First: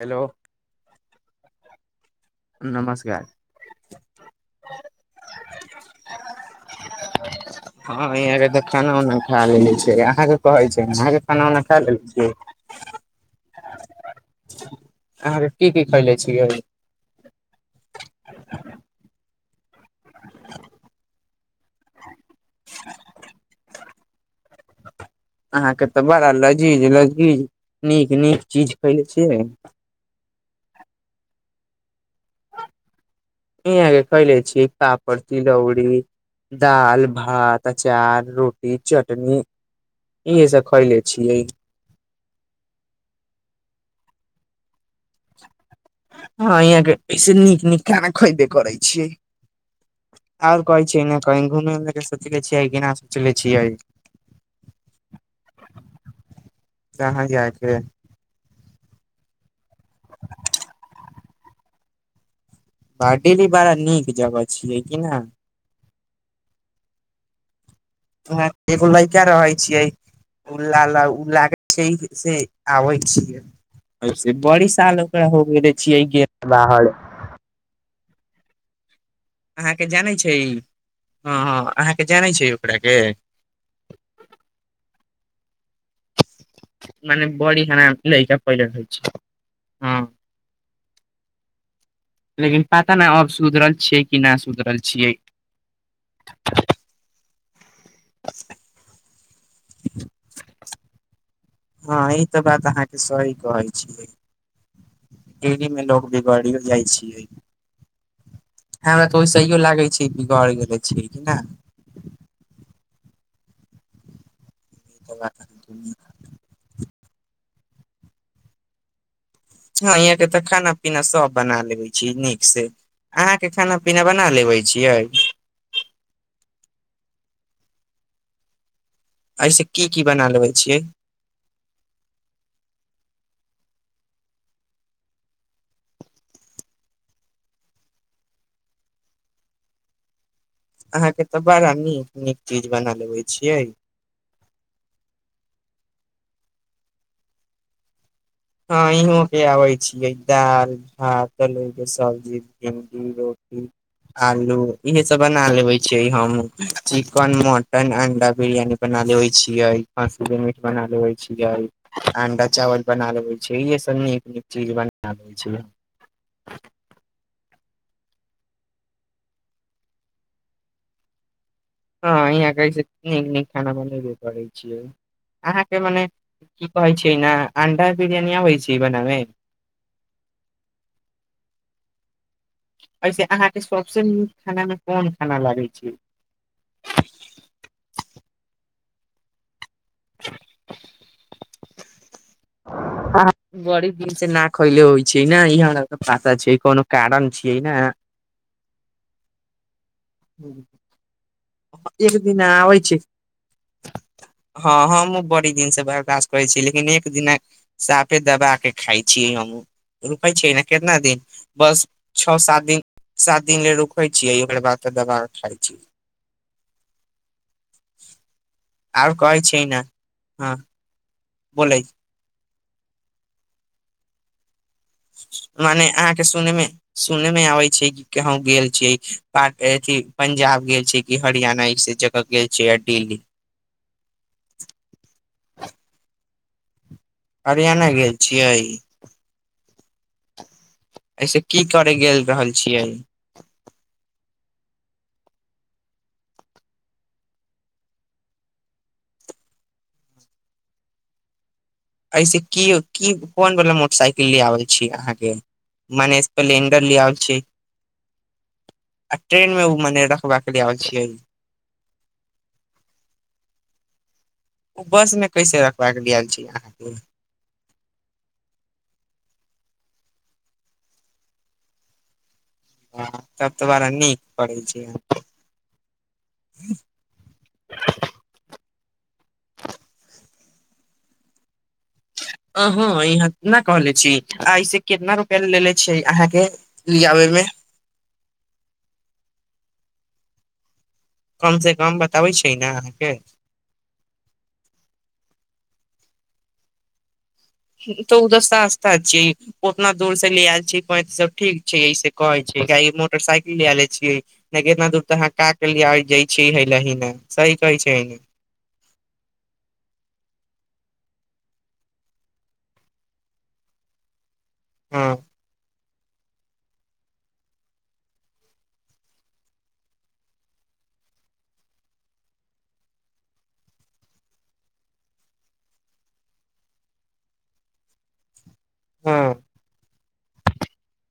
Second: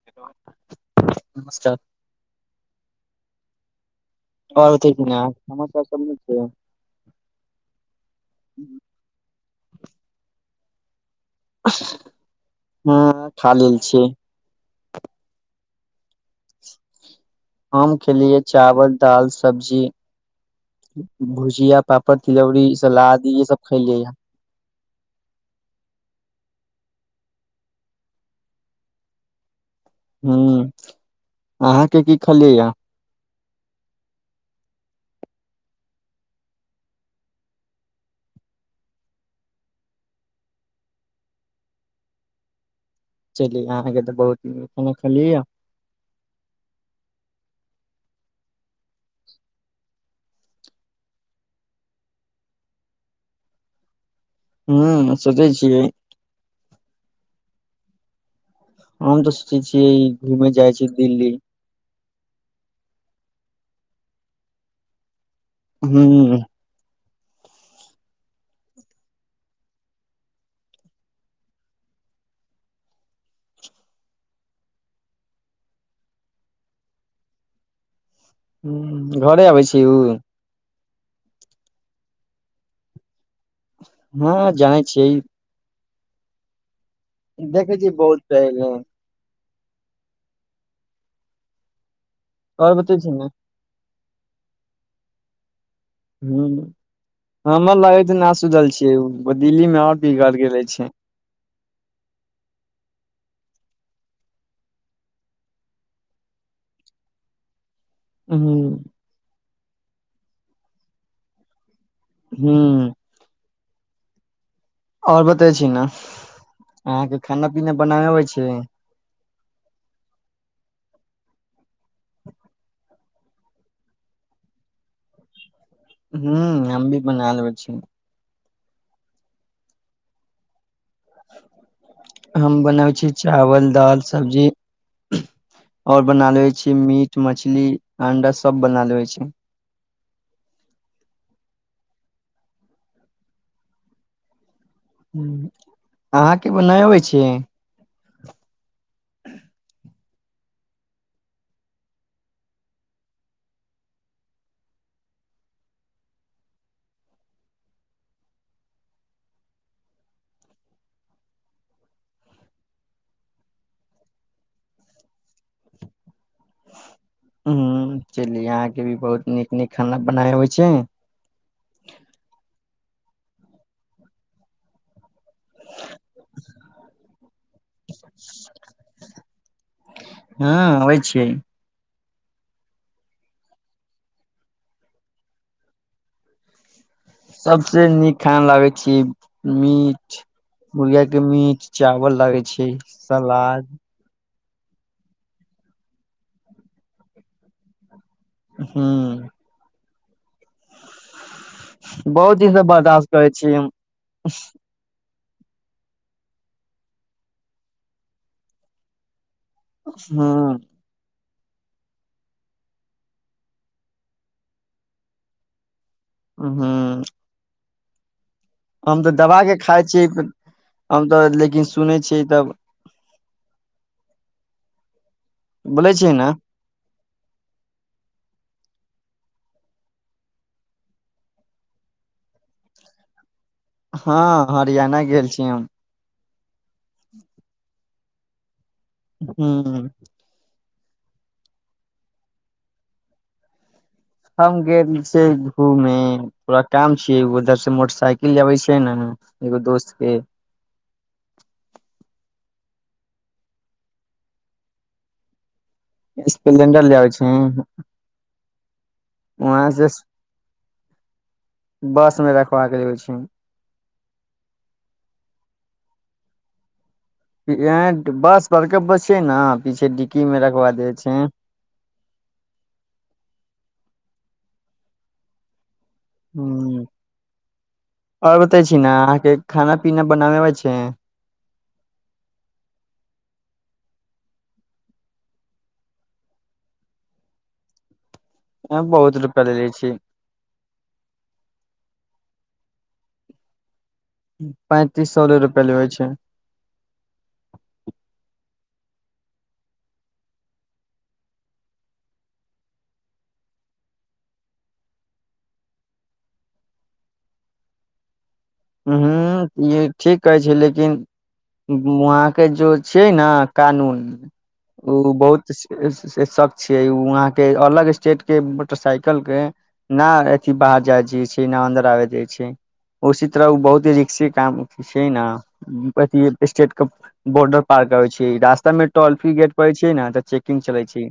hello नमस्कार नमस्कार आओर छै ने समस्या सब नै छै हँ इहाँ के तऽ खाना उना खा लेले छिये अहाँके कहै छै अहाँके खाना उना खा लेले छियै हँ खा लेल छियै अहाँ के की की खयले छियै हम खेलियै चावल दाल सब्जी भुजिया पापड़ तिलौरी सलाद इहे सब ख खेलै जाइय अहाँ के तऽ बड़ा लजीज लजीज नीक नीक चीज खयले छियै ह अहाँ के की खलियैया इहाँके खैले छी पापड़ तिलौरी दाल भात अचार रोटी चटनी इहे सब खैले छियै चली अहाँ के तऽ बहुत न खाना खलियै हए हँ यहाँ के ऐस नीक नीक खाना खैबे करै छीयै आ और कहै छ कह घूमे उमे के सोचले छियै केना सोचले छियै ह्म सोचै छियै कहाँ जाके हम तऽ सोचै छिय घुमे जाइ छी दिल्ली बारडेली बड़ा नीक जगह छियै क न हूँ लोहा एगो लड़का रहै छियै उ् ल उ ल छै से आबै छियै से बड़ी साल ओकरा होबे रह छियै गे बाहर ह घरे आबै छी अहाँके हि जानै छै हँ हँ आहाँके जानै छियै ओकराके हँ जानै छियै मानै बड़ी देखै छियै हरामी बहुत लइका पहिले रहै छै ह लेकिन आओर बतै पता छी नहि न अब सुधरल छै कि ना सुधरल छियै ह हमर लागैत न सुधरल छियै ओ दिल्ली मे आओर बिगड़ गेले छै हँ ई तऽ बात अहाँके सही कहै छियै री मे लोग भी गड़ियो जाइ छियै हुं ह हमरा तऽ ओसहियो लागै छै कि बिगर गेले छी कि नय हू ई तऽ आओर बात बतै छी अहाँके ने अहाँके खाना पीना बनाबै अबै छै हँ यहाँ के तऽ खाना पीना सब बना लेबे छी नीक से अहाँके खाना पीना बना लेबै छियै ह हमभि बना लेबैय छियै एहि स की की बना लेबै छियै हम बनबै छी चावल दालि सब्जी आओर बना ले छी मीट मछली अंडा सभ बना लेबै छी अहाँके तऽ बड़ा नीक नीक चीज बना लेबै छियै ह अहाँके बनाबे आबै छियै हँ इहों पर आबै छियै दालि भात तके सब्जी भिंडी रोटी [unintelligible] आलू इहे सब बना लेबे छी हम चिकन मटन अंडा बिरयानी बना लै छियै खसी के मीट बना लेे छियै अंडा चावल बना ले छै छै सब नीक नीक चीज बनबै छै ह चली यहाँके भी बहुत नीक नीक खाना बनाय आबै छै हँ अहाँ कहै नीक नीक खाना बनाबे करै छियै अहाँके मने की कहै छियै ने अण्डा बिरियानि आबै छै बनामे हँ अबै छियै एहिसे अहाँके सभसँ नीक खानामे कोन खाना लागै छै खान लागे छी मीट मुर्गिया के मीट चावल लागे छै आ सलाद बड़ी द से नाक खैले होइ छै ने इह हम पाता छै कोनो कारण छियै न हँ [unintelligible] एक बहुत दिन ही सब आबै छी बर्दाश्त करै छी हम हँ हम बड़ी दिन से बर्दाास्त करे छी लेकिन एक दिना साफे दबा के खााय छी हम रुकै छै हुं ने केतना दिन बस छ सात दिन सात दिन ले रुखै छियै ओकर बाद त दवा खााय छी हूँ हम तऽ आर दबा कहै के ने खाइ छियै हँ हम तऽ लेकिन बोलै सुनै छियै तब मने बोलै छियै अहाँके ने सुने मे सुने मे आबै छै कि कहूँगेल छियै पाक अथि पंजाब गेल छै कि हरियाणा ई जगह गेल छै आ दिल्ली हँ हरियाणा गेल छी हम हरियाणा गेल छियै हूँ एहिसँ की करय गेल रहल छियै हम गेल छियै घूमे पोरा काम छिय उधर से मोटरसाइकिल लाबै छियै न एगो दोस्त के ओसे की की कोन वला मोटरसाइकिल ले आबैछी अहाँके मने स्प्लेंडर ले आबै छियै आ ट्रेनमे ओ मने रखबाके लेल आयल छियै बसमे रखबाक होइ छै ओ बस मे कैसे रखबाका के दल छी अहाँके बस बड़क्प छै ने पीछे डिक्की मे रखवा दे छै [inaudible] हँ तब तो बारा नीक पढ़ै छै ह आओर बते छी ने अहाँके खाना पीना बनाबे आछी हुँ [inaudible] अ ह यहाँ न कहले छी एहिस केितना रूपआ लेलेे छै अहाँ के ले आबे मे [inaudible] ए बहुत रुपआ ल लै छी कमसँ कम बताबै छै ने अहाँके पैंतीस सोले रुपआ लेबै छै तऽ उधर सस्ता छियै उतना दूर से ले आयल छी पैतिस सौ सब ठीक छै ऐसे कहे छै मोटरसाइकिल ले ले छीयै कितना दूर तऽ अहाँ क के ल जय छी हे ल ने की कहि छै ह ई ठीक कहै छै लेकिन वहाँ के जो छिय ने कानून ओ हँ बहुत शक छी वहां के अलग स्टेट के मोटरसाइकल के न अथि ब जाज छै इना अन्दर आ जाै छै ओ बहुत ही रिक्से काम छै ने अथ स्टेट के बॉर्डर पार करै छै टोल हँ फ्री गेट परै छ ने तऽ चेकिंग चलै छै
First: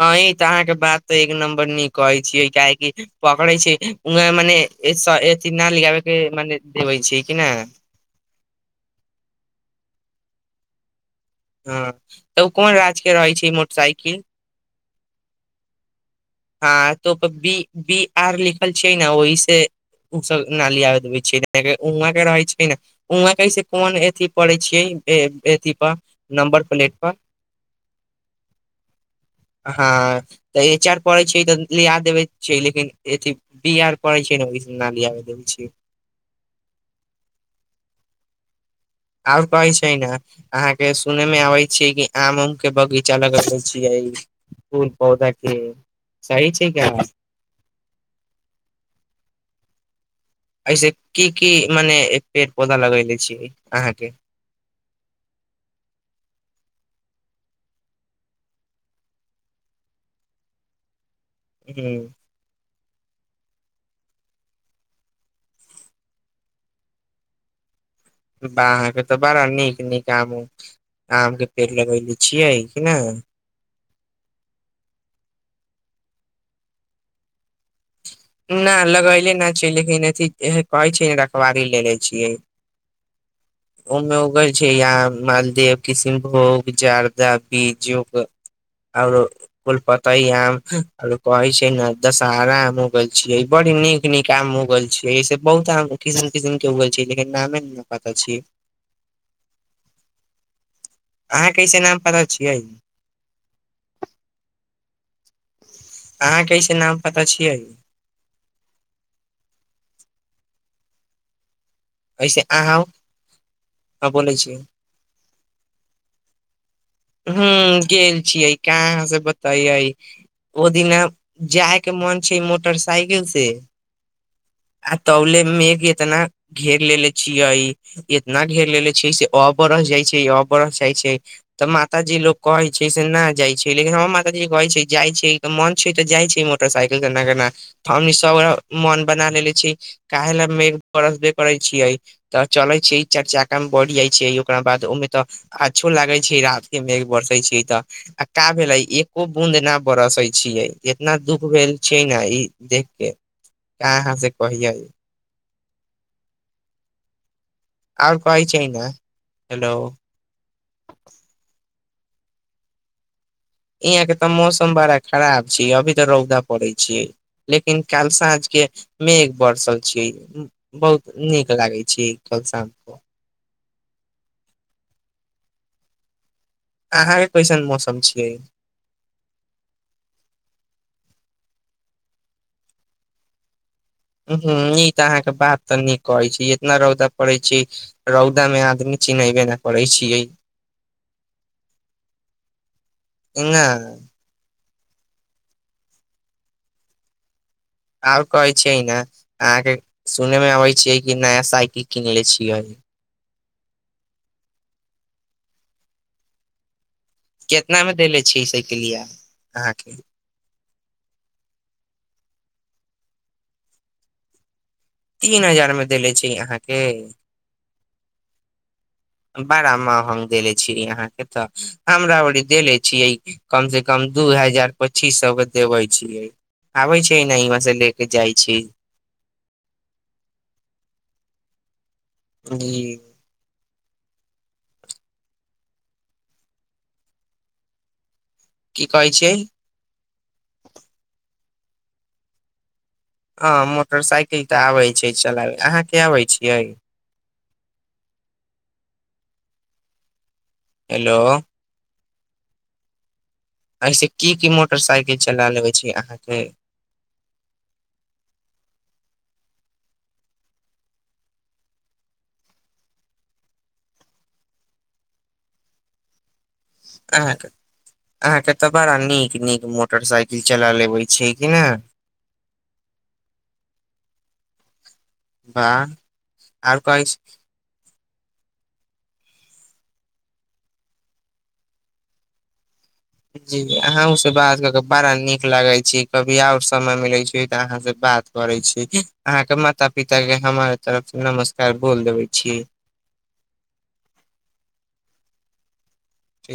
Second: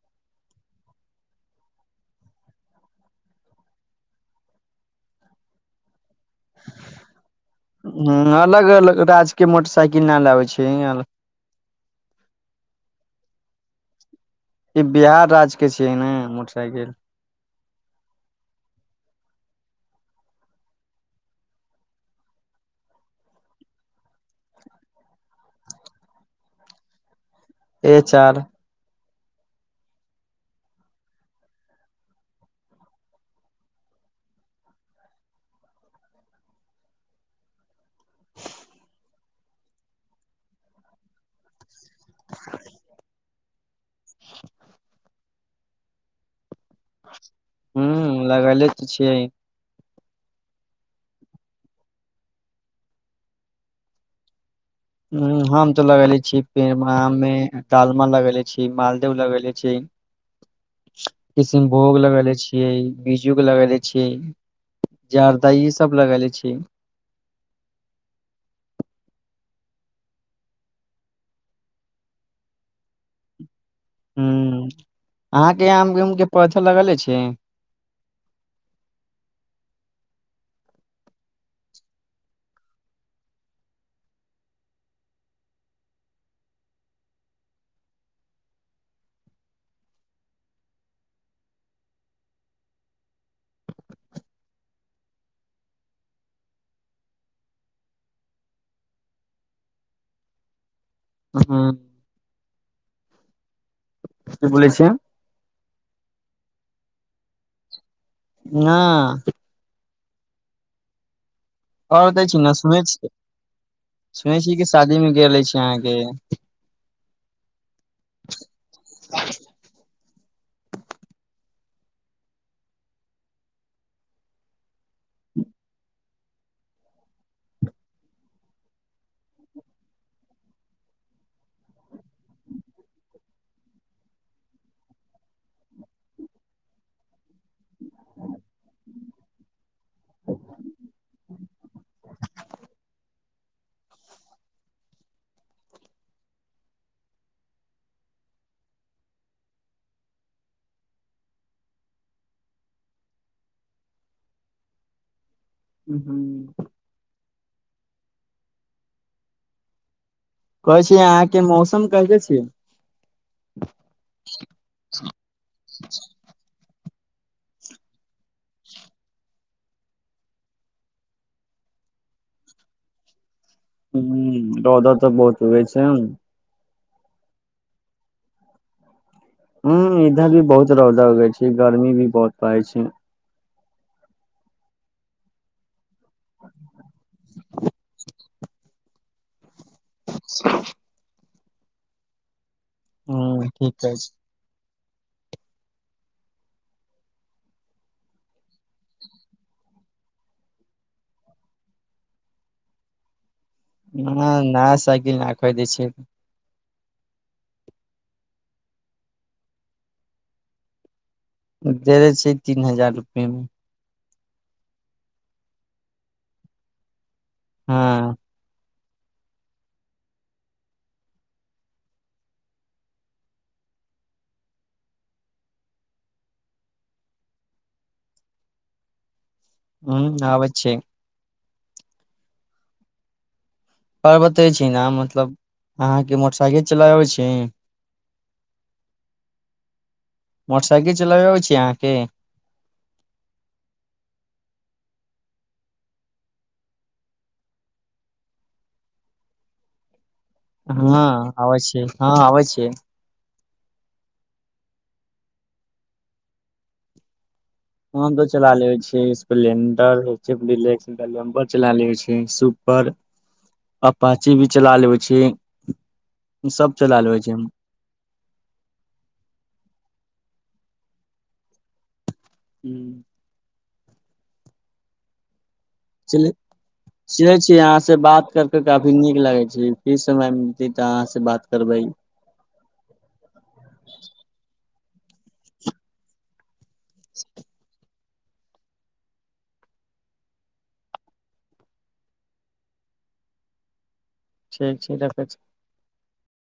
हँ ई तऽ अहाँके बात तऽ एक नम्बर नीक कहै छियै काहेकि पकड़े छै वह मने एत न लगाबे के मने देबे छी कि ने हूँ अलग अलग राज्य के मोटरसाइकिल न ल आाबै छै हँ तऽ ओ कोन राज्यके रहैत छै मोटरसाइकिल ई बिहार राज्य के छियै ने मोटरसाइकिल हँ त बी बी आर लिखल छै ने ओहि से ओ सब नाली आब छैआ के रहे छै ने उह कस कोन अथि पड़े छियै इ हे पर नम्बर प्लेट पर एच चार हँ तऽ ई एच आर पड़ै छै तऽ लिया देबै छै लेकिन अथ बी आर पड़ै छै ने ओहि स ना लिया देबै छै [inaudible] आर कहे छै ने अहाँ के सुने मे आबे छी कि आम उम के बगीचा लगे छियै फूल पौधा के सही छै का हू लगले तऽ छियै एहिऐसे की की मने पेड़ पौधा लगैले छियै अहाँके ह हम तो लगेले छीे मे डालमा लगेले छी मालदेव लगेले छी ह किसनभोग लगले छियै बीज्जू के लगेले छी जरदा ई सब लगेले छी [inaudible] बाहके तऽ बड़ा नीक नीक आम अय आम के पेड़ लगयले छियै कि नहि ह अहाँके आम उम के पौथो लगले छै न लगैले नहि छै लेकिन अथ कहै छै रखवारी ले ले छियै [inaudible] ओमे उगर छै यहाँ मालदेव कशनभोग जारदा बीजुग आओर फुलपतय आम आओर कहै छै ने दशहारा आम छियै बड़ नीक नीक आम होग गैल छियै इस बहुत आम किसम किसम के उ गेल छै लेकिन नामे ने पता छी [inaudible] अहाँ हूँ कैसे नाम पता छियै की बोलै छियै अहाँ कैसे नाम पता छियै हँ ओरतै छी ऐसे न सुनइ अहाँ छियै सुनै छियै कि शादीमे गेले अछि अहाँके ह्म गेल छीयै कहाँ से बतइयै ओ दिना जायके मन छै मोटरसाइकिल से [inaudible] आ तबले मेघ इतना घेर लेले छियै इतना घेर लेले छियै से अपर जाइ छै अबरस जाइ छै त माताजी लोक कहै छै से ना जाइ छै लेकिन हमर माताजी कहे छै जाइ छियै त मन छै त जाइ छि मोटरसाइकिल से ना गे ना हम इ सब मन बना लेेले छी काहे ल मेघ बरसबे करै छियै त चले छै चार चाका मे बढ़ जाइ छै ओकरा बाद ओमे त आछो लागै छियै रात के मेघ बरसै छियै त आ का भेलै एको बूंद न बरसै छियै इतना दुख भेल छै ने ई देख के का अहाँ से कहियै ह्म ह्म आओर कहइ छै न हेलो कलके छियै एयाँ के त मौसम बड़ा खराब छै अभी त रौदा पड़े छियै लेकिन काल सांझ के मेघ बरसल छियै बहुत नीक लागे छियै कल शाम क ह्म रौदा त बहुत उगइ छैन अहाँके कैसन मौसम छियै ह्म इधर भी बहुत रौदा उगै छि गर्मी भी बहुत पड़ै छै ई त अहाँके बात त नीक कहै छि इतना रौदा पड़े छि रौदा मे आदमी चिनचबे ना करै छियै ह्म ने ठीक अछि आउ कहै छियै न अहाँके सुने मे अबै छियै कि नया साइकिल किनेले छियै [inaudible] न नाया साइकिल ना खरिदै छि अभी केतनामे देेले छियै इ साइकिलिया अहाँके देे छै तीन हजार रुपए मे तीन हजार मे देले छै अहाँके हँ बड़ा महंग देले छी अहाँके त हमरा ओरी देले छियै कमसे कम दू हजार पचीस सौ के देबे छियै आबै छै ना यहवाँ से ले के जाइ छी ह्म आबै छै जी आ बतैछी ना मतलब अहाँके मोटसाइकिल चलाबै छी की कहै छियै मोटसाइकिल चलाबै अबइ छि अहाँके हँ मोटरसाइकिल त आबै छै चलाबै अहाँके आबै छियै [inaudible] हँ हेलो आबै छियै हँ आबै छियै अहिसे की की मोटरसाइकिल चला लेबै छियैै अहाँके हम त चला लेबय छिये स्पलेंडर एच एफ डिल्क्स गेलेम्बर चला लेबय छियै सु पर अपाची भी चला लेबै छी आहा के त बड़ा नीक नीक मोटरसाइकिल चला लेबै छै कि नहि हू वाह सिलै आर कहै छी छीय यहाँ से बात करके काफी नीक लागे छै कि समय मेत तऽ अहाँ से बात करबै जी अहु से बात क के बड़ा नीक लागे छी कभी आउ समय मिले छै त अहाँ से बात करे छी अहाँके माता पिता के हमारे तरफ से नमस्कार बोल देबे छी ठीक छै रखै छी